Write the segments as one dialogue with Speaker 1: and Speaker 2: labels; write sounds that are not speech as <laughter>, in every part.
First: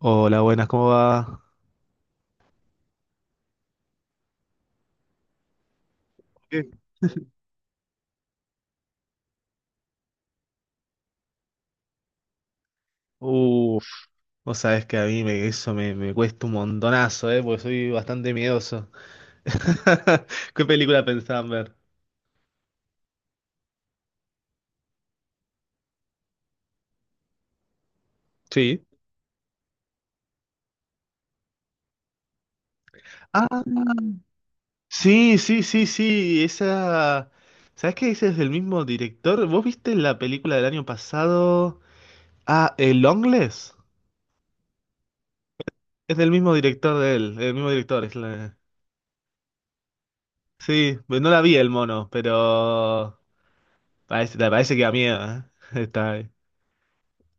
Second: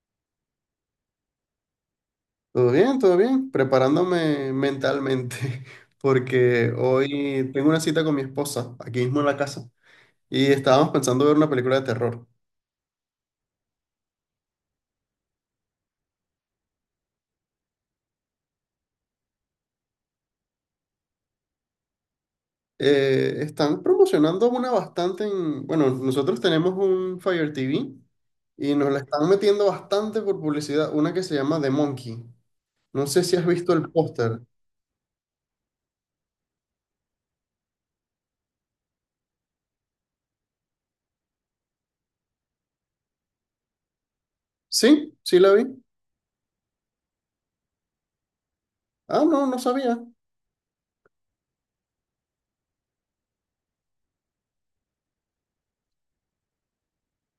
Speaker 1: Hola, buenas, ¿cómo va?
Speaker 2: Todo bien, preparándome mentalmente, <laughs> porque
Speaker 1: Bien.
Speaker 2: hoy tengo una cita con mi esposa, aquí mismo en la casa, y estábamos pensando ver una película de terror.
Speaker 1: Uf, vos sabés que a mí me, cuesta un montonazo, ¿eh? Porque soy bastante miedoso. <laughs> ¿Qué película pensaban ver?
Speaker 2: Están promocionando una bastante en, bueno, nosotros tenemos un Fire TV y
Speaker 1: Sí.
Speaker 2: nos la están metiendo bastante por publicidad, una que se llama The Monkey. No sé si has
Speaker 1: Ah,
Speaker 2: visto el póster.
Speaker 1: sí, sí, sí, sí, esa... ¿Sabés que ese es del mismo director? ¿Vos viste la película del año pasado? Ah, ¿El Longlegs?
Speaker 2: ¿Sí? ¿Sí la vi?
Speaker 1: Es del mismo director de él, el mismo director. Es la-
Speaker 2: Ah, no, no sabía.
Speaker 1: Sí, no la vi el mono, pero parece que da miedo, ¿eh? <laughs> Está... ahí.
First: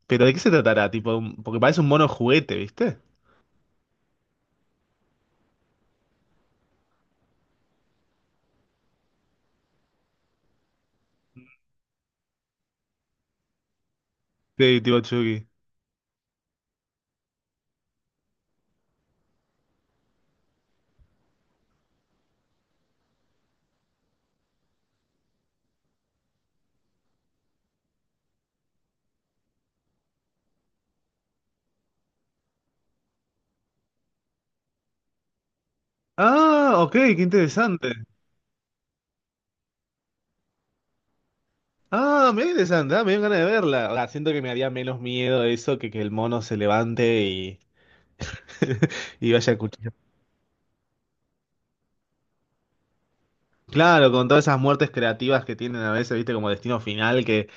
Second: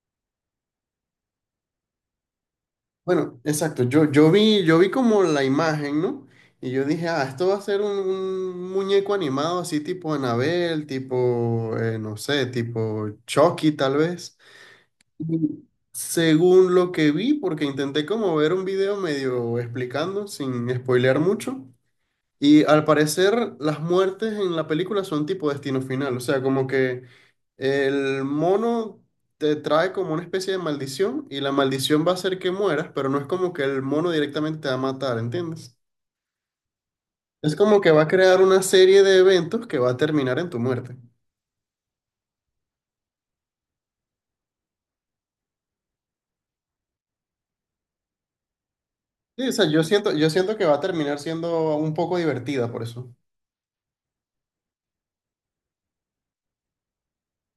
Speaker 1: ¿Pero de qué se tratará? Tipo, un- porque parece un mono juguete, ¿viste?
Speaker 2: Bueno, exacto. Yo vi como la imagen, ¿no? Y yo dije, ah, esto va a ser un muñeco animado así tipo Anabel, tipo, no sé, tipo Chucky tal vez.
Speaker 1: Sí, tipo Chucky.
Speaker 2: Y según lo que vi, porque intenté como ver un video medio explicando, sin spoilear mucho. Y al parecer las muertes en la película son tipo destino final. O sea, como que el mono te trae como una especie de maldición y la maldición va a hacer que mueras, pero no es como que el mono directamente te va a matar, ¿entiendes?
Speaker 1: Ah, ok, qué
Speaker 2: Es como
Speaker 1: interesante.
Speaker 2: que va a crear una serie de eventos que va a terminar en tu muerte.
Speaker 1: Ah, me interesante, ah, me dio ganas de verla. O sea, siento que me haría menos miedo eso que el mono se levante y, <laughs> y
Speaker 2: Sí, o
Speaker 1: vaya a
Speaker 2: sea, yo
Speaker 1: cuchillo.
Speaker 2: siento, yo siento que va a terminar siendo un poco divertida por eso.
Speaker 1: Claro, con todas esas muertes creativas que tienen a veces, viste, como destino final, que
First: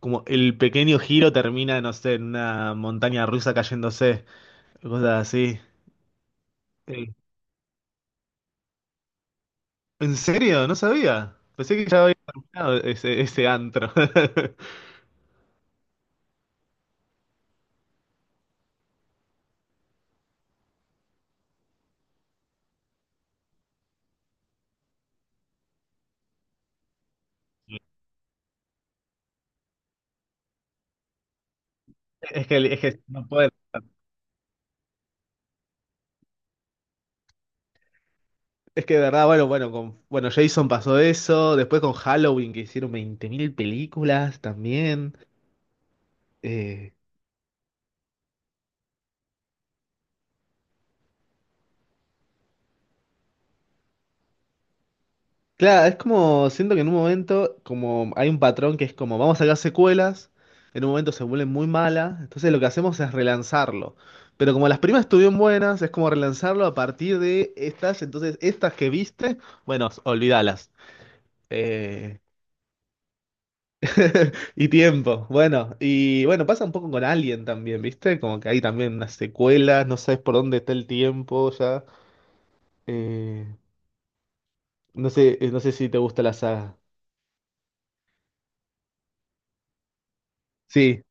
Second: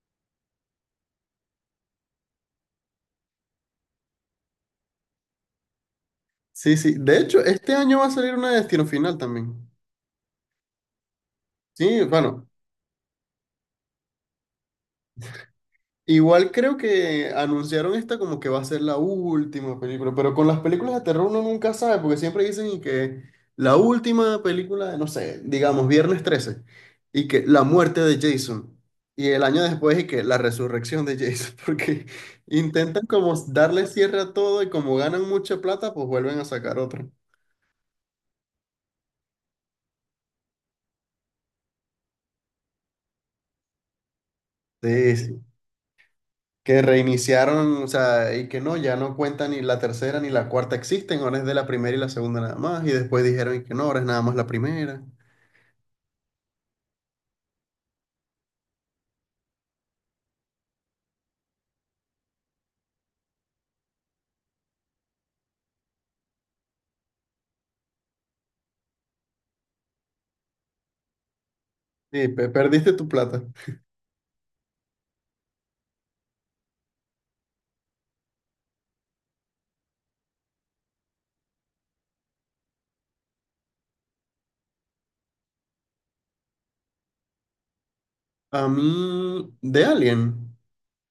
Speaker 1: como el pequeño giro termina, no sé, en una montaña rusa cayéndose, cosas así.
Speaker 2: Sí, sí.
Speaker 1: Eh,
Speaker 2: De hecho, este año va a salir una de Destino Final también.
Speaker 1: ¿En serio? No sabía. Pensé que ya
Speaker 2: Sí,
Speaker 1: había
Speaker 2: bueno,
Speaker 1: terminado ese antro. <laughs>
Speaker 2: igual creo que anunciaron esta como que va a ser la última película, pero con las películas de terror uno nunca sabe, porque siempre dicen y que la última película de, no sé, digamos, Viernes 13, y que la muerte de Jason, y el año después y que la resurrección de Jason, <laughs> porque
Speaker 1: Es que
Speaker 2: intentan
Speaker 1: no
Speaker 2: como
Speaker 1: puede.
Speaker 2: darle cierre a todo y como ganan mucha plata, pues vuelven a sacar otra.
Speaker 1: Es que de verdad, bueno, bueno, bueno, Jason pasó eso, después con Halloween que hicieron 20.000 películas también.
Speaker 2: Sí, sí. Que
Speaker 1: Eh,
Speaker 2: reiniciaron, o sea, y que no, ya no cuenta ni la tercera ni la cuarta existen, ahora es de la primera y la segunda nada más, y después dijeron y que no, ahora es nada más la primera.
Speaker 1: claro, es como, siento que en un momento, como hay un patrón que es como, vamos a sacar secuelas, en un momento se vuelven muy malas, entonces lo que hacemos es relanzarlo. Pero como las primas estuvieron buenas, es como relanzarlo a partir de estas, entonces estas que viste, bueno, olvídalas. Eh,
Speaker 2: Sí, perdiste tu plata.
Speaker 1: <laughs> y tiempo, bueno, y bueno, pasa un poco con Alien también, ¿viste? Como que hay también unas secuelas, no sabes por dónde está el tiempo ya. Eh, no sé, no sé si te gusta la saga.
Speaker 2: A mí, de Alien,
Speaker 1: Sí,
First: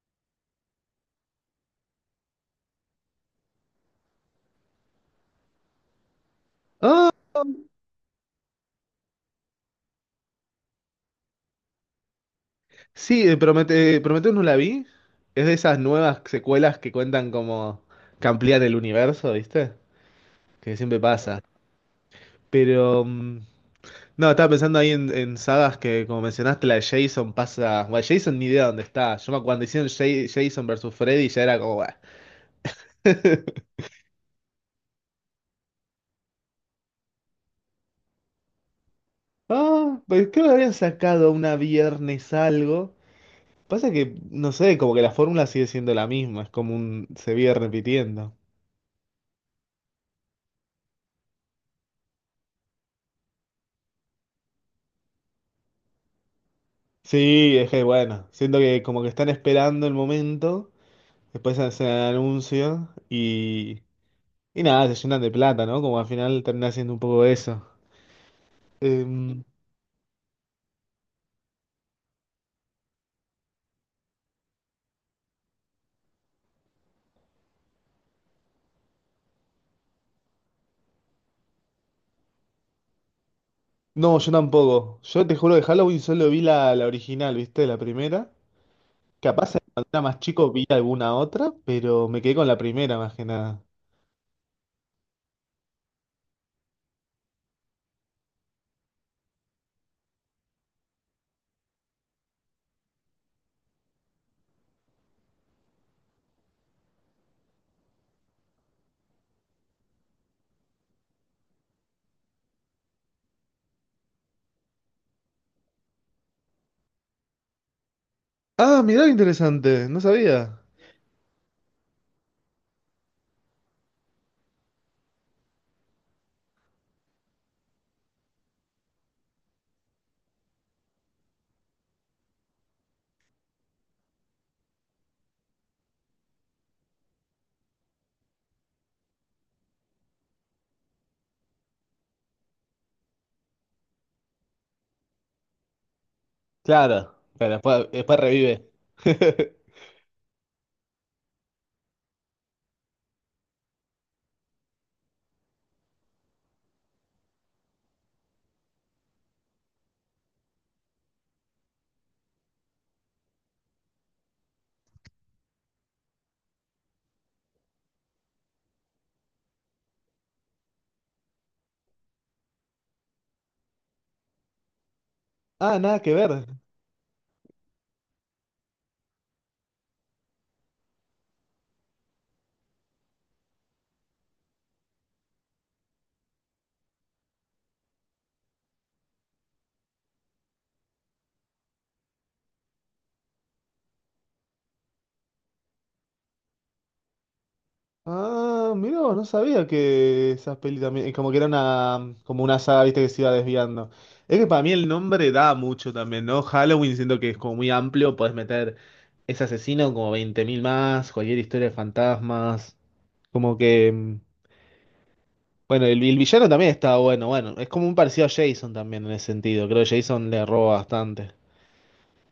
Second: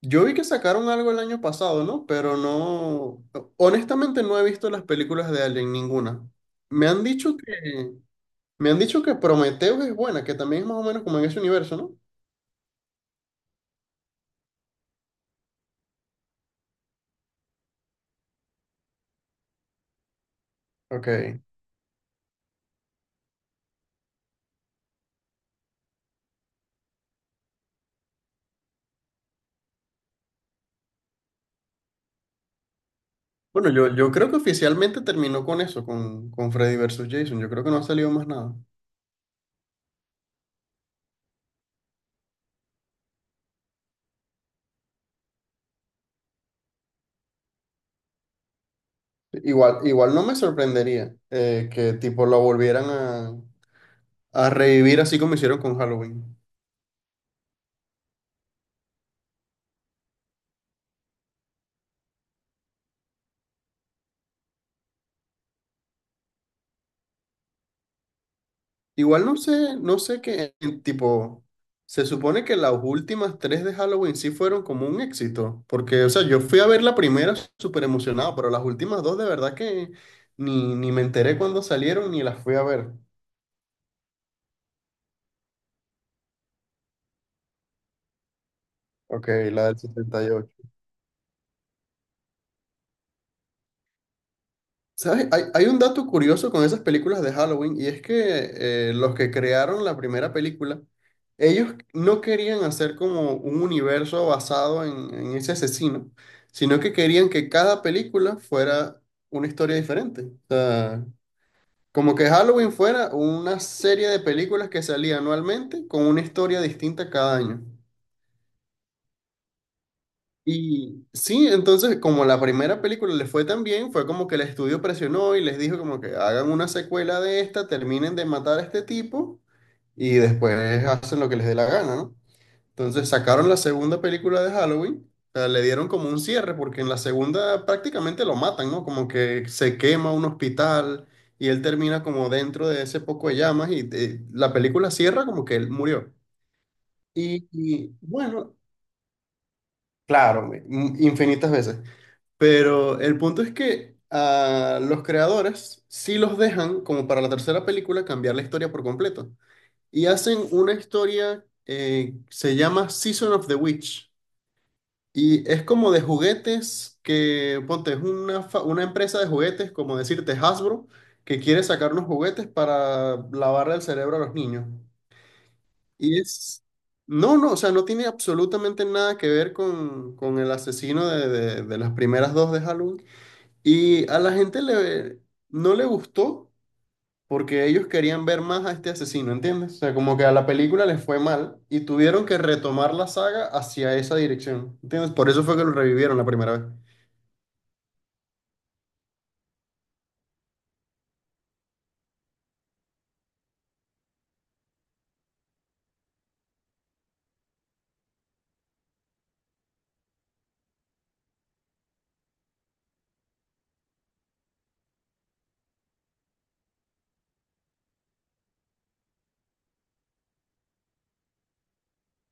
Speaker 2: yo vi que sacaron algo el año pasado, ¿no? Pero no, honestamente no he visto las películas de Alien, ninguna. Me han dicho que, me han dicho que Prometheus es buena, que también es más o menos como en ese universo, ¿no?
Speaker 1: sí, Prometheus no la vi. Es de esas nuevas secuelas que cuentan como que amplían el universo, ¿viste? Que siempre
Speaker 2: Ok.
Speaker 1: pasa. Pero no, estaba pensando ahí en sagas que, como mencionaste, la de Jason pasa. Bueno, Jason ni idea dónde está. Yo me acuerdo cuando hicieron Jason versus Freddy ya era como. "Buah,
Speaker 2: Bueno, yo creo que oficialmente terminó con eso, con Freddy versus Jason. Yo creo que no ha salido más nada.
Speaker 1: Ah, pues creo que habían sacado una viernes algo. Pasa que, no sé, como que la fórmula sigue siendo la misma, es como un, se viene repitiendo.
Speaker 2: Igual, igual no me sorprendería que tipo lo volvieran a revivir así como hicieron con Halloween.
Speaker 1: Sí, es que bueno, siento que como que están esperando el momento, después hacen el anuncio y nada, se llenan de plata, ¿no? Como al final termina siendo un poco eso.
Speaker 2: Igual no
Speaker 1: Em,
Speaker 2: sé, no sé qué, tipo, se supone que las últimas tres de Halloween sí fueron como un éxito. Porque, o sea, yo fui a ver la primera súper emocionado, pero las últimas dos de verdad que ni me enteré cuando salieron ni las fui a ver.
Speaker 1: no, yo tampoco. Yo te juro que Halloween solo vi la original, ¿viste? La primera.
Speaker 2: Ok,
Speaker 1: Capaz
Speaker 2: la del
Speaker 1: cuando era más
Speaker 2: setenta y
Speaker 1: chico
Speaker 2: ocho.
Speaker 1: vi alguna otra, pero me quedé con la primera más que nada.
Speaker 2: ¿Sabes? Hay un dato curioso con esas películas de Halloween y es que los que crearon la primera película, ellos no querían hacer como un universo basado en ese asesino, sino que querían que cada película fuera una historia diferente. O sea, como que Halloween fuera una serie de películas que salía anualmente con una historia distinta cada año.
Speaker 1: Ah, mirá, qué interesante, no sabía.
Speaker 2: Y sí, entonces como la primera película les fue tan bien, fue como que el estudio presionó y les dijo como que hagan una secuela de esta, terminen de matar a este tipo y después hacen lo que les dé la gana, ¿no? Entonces sacaron la segunda película de Halloween, o sea, le dieron como un cierre porque en la segunda prácticamente lo matan, ¿no? Como que se quema un hospital y él termina como dentro de ese poco de llamas y la película cierra como que él murió.
Speaker 1: Claro, pero después, después
Speaker 2: Bueno,
Speaker 1: revive. <laughs>
Speaker 2: claro, infinitas veces. Pero el punto es que a los creadores sí los dejan, como para la tercera película, cambiar la historia por completo. Y hacen una historia se llama Season of the Witch. Y es como de juguetes que, ponte, es una, una empresa de juguetes, como decirte Hasbro, que quiere sacar unos juguetes para lavarle el cerebro a los niños.
Speaker 1: Ah, nada que
Speaker 2: Y
Speaker 1: ver.
Speaker 2: es... No, no, o sea, no tiene absolutamente nada que ver con el asesino de, de las primeras dos de Halloween y a la gente, no le gustó porque ellos querían ver más a este asesino, ¿entiendes? O sea, como que a la película les fue mal y tuvieron que retomar la saga hacia esa dirección, ¿entiendes? Por eso fue que lo revivieron la primera vez.
Speaker 1: Ah, mirá, vos, no sabía que esas pelis también, como que era una, como una saga, viste, que se iba desviando. Es que para mí el nombre da mucho también, ¿no? Halloween siento que es como muy amplio, podés meter ese asesino como 20.000 más, cualquier historia de fantasmas, como que, bueno, el villano también está bueno, bueno, es como un parecido a Jason también en ese sentido, creo que Jason le roba bastante.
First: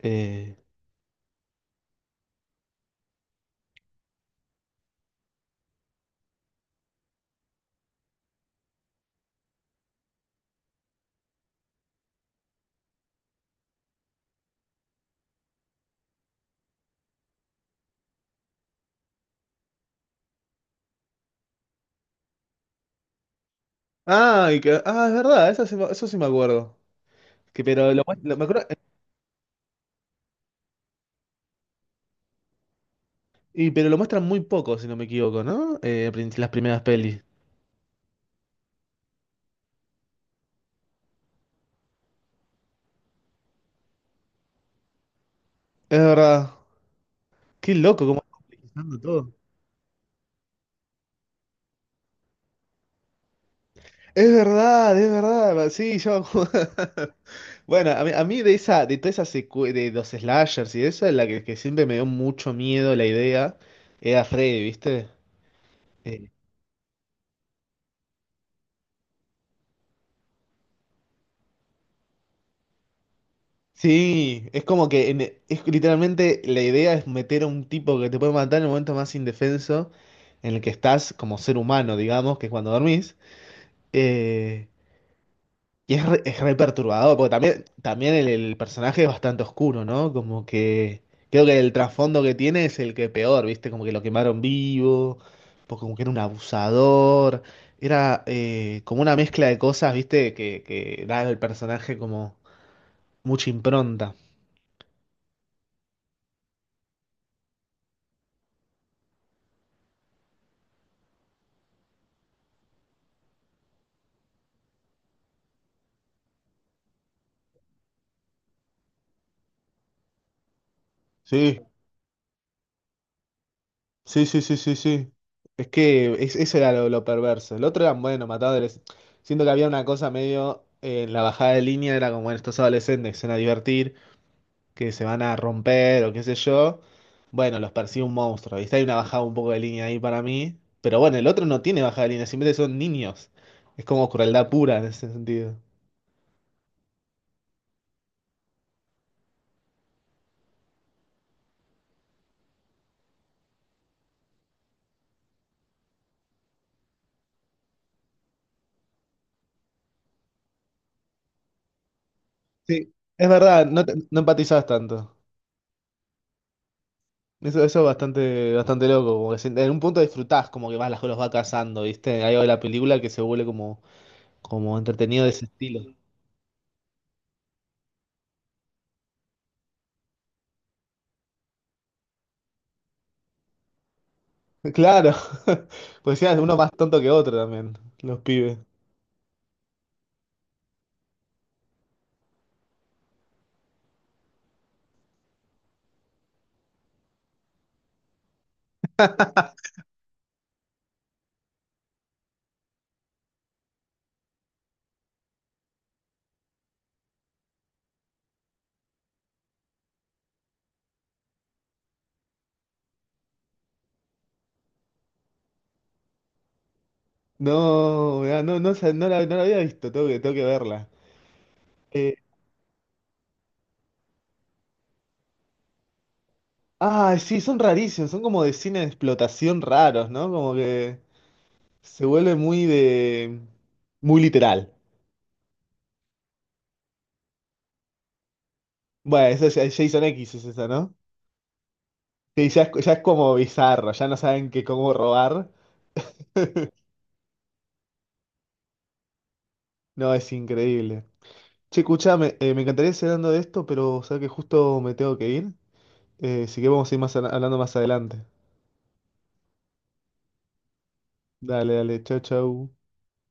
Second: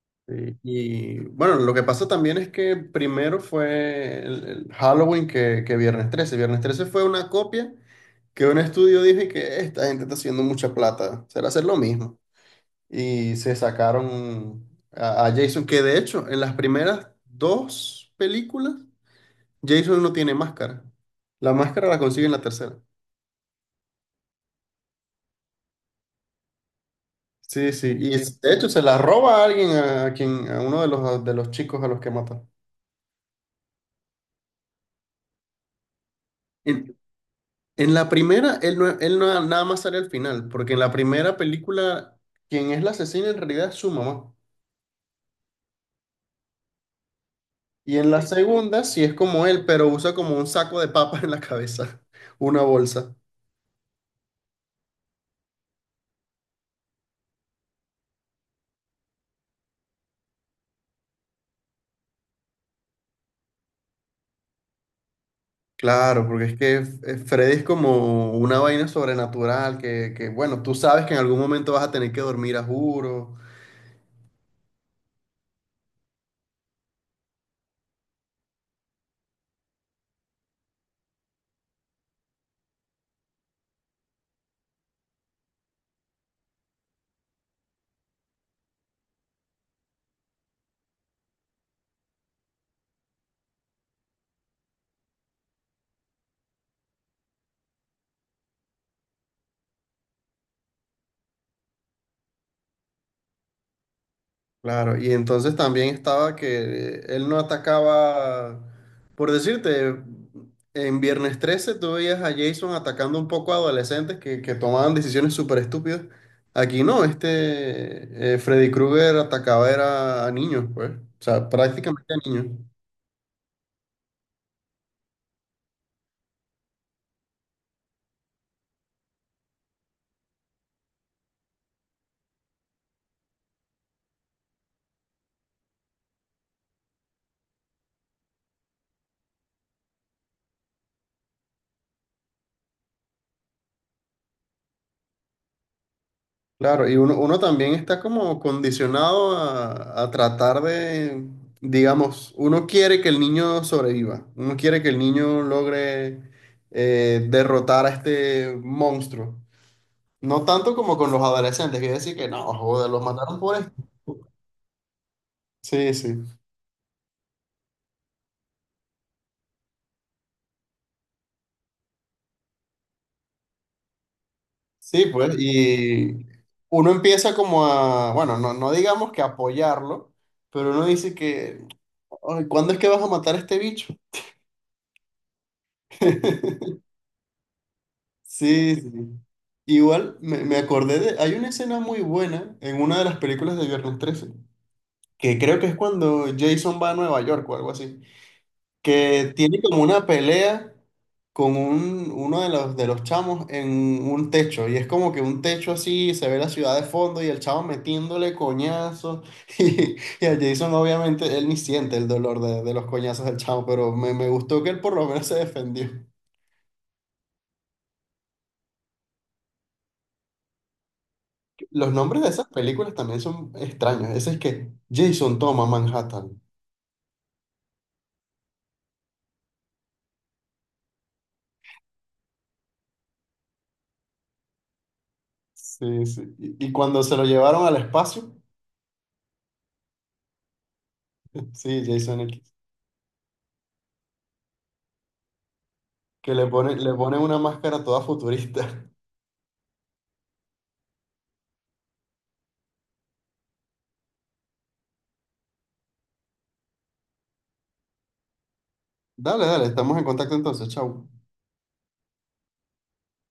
Speaker 1: Eh,
Speaker 2: Sí. Y bueno, lo que pasa también es que primero fue el Halloween que Viernes 13. Viernes trece fue una copia que un estudio dijo y que esta gente está haciendo mucha plata, será hacer lo mismo. Y se sacaron a Jason, que de hecho en las primeras dos películas Jason no tiene máscara. La máscara la consigue en la tercera.
Speaker 1: Ah, es verdad, eso sí, eso sí me acuerdo. Que,
Speaker 2: Sí, sí,
Speaker 1: pero, lo,
Speaker 2: y sí.
Speaker 1: muest- lo- me
Speaker 2: De
Speaker 1: acuerdo-
Speaker 2: hecho se la roba a alguien, a quien, a uno de de los chicos a los que mata.
Speaker 1: y, pero lo muestran muy poco, si no me equivoco, ¿no? Las primeras
Speaker 2: En,
Speaker 1: pelis.
Speaker 2: en la primera, él, no, nada más sale al final, porque en la primera película, quien es la asesina en realidad es su mamá.
Speaker 1: Es verdad. Qué
Speaker 2: Y
Speaker 1: loco,
Speaker 2: en
Speaker 1: cómo
Speaker 2: la
Speaker 1: están
Speaker 2: segunda,
Speaker 1: utilizando
Speaker 2: sí es
Speaker 1: todo.
Speaker 2: como él, pero usa como un saco de papas en la cabeza, <laughs> una bolsa.
Speaker 1: Es verdad, es verdad. Sí, yo me acuerdo. <laughs> Bueno, a mí de esa, de toda esa de los slashers y eso, es la que siempre me dio mucho miedo la idea, era Freddy, ¿viste?
Speaker 2: Claro,
Speaker 1: Eh,
Speaker 2: porque es que Freddy es como una vaina sobrenatural que, bueno, tú sabes que en algún momento vas a tener que dormir a juro.
Speaker 1: Sí, es como que es literalmente la idea es meter a un tipo que te puede matar en el momento más indefenso en el que estás como ser humano, digamos, que es cuando dormís. Eh, y es re perturbador, porque también, también el personaje es bastante oscuro, ¿no? Como que creo que el trasfondo que tiene es el que peor, ¿viste? Como que lo quemaron vivo, porque como que era un abusador, era como una mezcla de cosas, ¿viste? Que da al personaje como mucha impronta.
Speaker 2: Claro, y entonces también estaba que él no atacaba, por decirte, en Viernes 13 tú veías a Jason atacando un poco a adolescentes que tomaban decisiones súper estúpidas. Aquí no, este Freddy Krueger atacaba era a niños, pues, o sea,
Speaker 1: Sí.
Speaker 2: prácticamente a niños.
Speaker 1: Sí, sí, sí, sí, sí. Es que eso era lo perverso. El otro era, bueno, matadores. Siento que había una cosa medio en la bajada de línea, era como, bueno, estos adolescentes que se van a divertir, que se van a romper o qué sé yo. Bueno, los persigue un monstruo. ¿Viste? Hay una bajada un poco de línea ahí para mí. Pero bueno, el otro no tiene bajada de línea, simplemente son niños. Es como crueldad pura en ese sentido.
Speaker 2: Claro, y uno también está como condicionado a tratar de, digamos, uno quiere que el niño sobreviva, uno quiere que el niño logre derrotar a este monstruo. No tanto como con los adolescentes, que decir que no, joder,
Speaker 1: Sí,
Speaker 2: los
Speaker 1: es
Speaker 2: mataron por
Speaker 1: verdad,
Speaker 2: esto.
Speaker 1: no, no empatizás tanto.
Speaker 2: Sí, sí.
Speaker 1: Eso es bastante, bastante loco, como que en un punto disfrutás, como que vas, los va cazando, ¿viste? Hay algo de la película que se vuelve como, como
Speaker 2: Sí,
Speaker 1: entretenido de
Speaker 2: pues,
Speaker 1: ese estilo.
Speaker 2: y uno empieza como a, bueno, no, no digamos que apoyarlo, pero uno dice que, "Ay, ¿cuándo es que vas a matar a este bicho?".
Speaker 1: <laughs> Claro, <laughs> pues ya, uno más
Speaker 2: <laughs>
Speaker 1: tonto que otro también, los pibes.
Speaker 2: Sí, sí. Igual me acordé de, hay una escena muy buena en una de las películas de Viernes 13, que creo que es cuando Jason va a Nueva York o algo así, que tiene como una pelea con un, uno de de los chamos en un techo, y es como que un techo así, se ve la ciudad de fondo y el chavo metiéndole coñazos, <laughs> y a Jason obviamente él ni siente el dolor de los coñazos del chavo, pero me gustó que él por lo menos se defendió.
Speaker 1: No, mirá, no la había visto, tengo que verla.
Speaker 2: Los
Speaker 1: Eh,
Speaker 2: nombres de esas películas también son extraños. Ese es que Jason toma Manhattan.
Speaker 1: ah, sí, son rarísimos, son como de cine de explotación raros, ¿no? Como que se vuelve muy de... muy literal.
Speaker 2: Sí, sí. Y cuando se lo llevaron al espacio,
Speaker 1: Bueno, eso es Jason X es eso, ¿no?
Speaker 2: <laughs> sí, Jason
Speaker 1: Sí,
Speaker 2: X,
Speaker 1: ya es como bizarro, ya no saben que cómo robar.
Speaker 2: que le ponen una máscara toda futurista.
Speaker 1: No, es increíble. Che, escuchame, me encantaría seguir hablando de esto, pero sabes que justo me tengo que ir. Así que vamos a ir más, hablando más adelante.
Speaker 2: <laughs> Dale, dale, estamos en contacto entonces, chao.
Speaker 1: Dale, dale, chau, chau.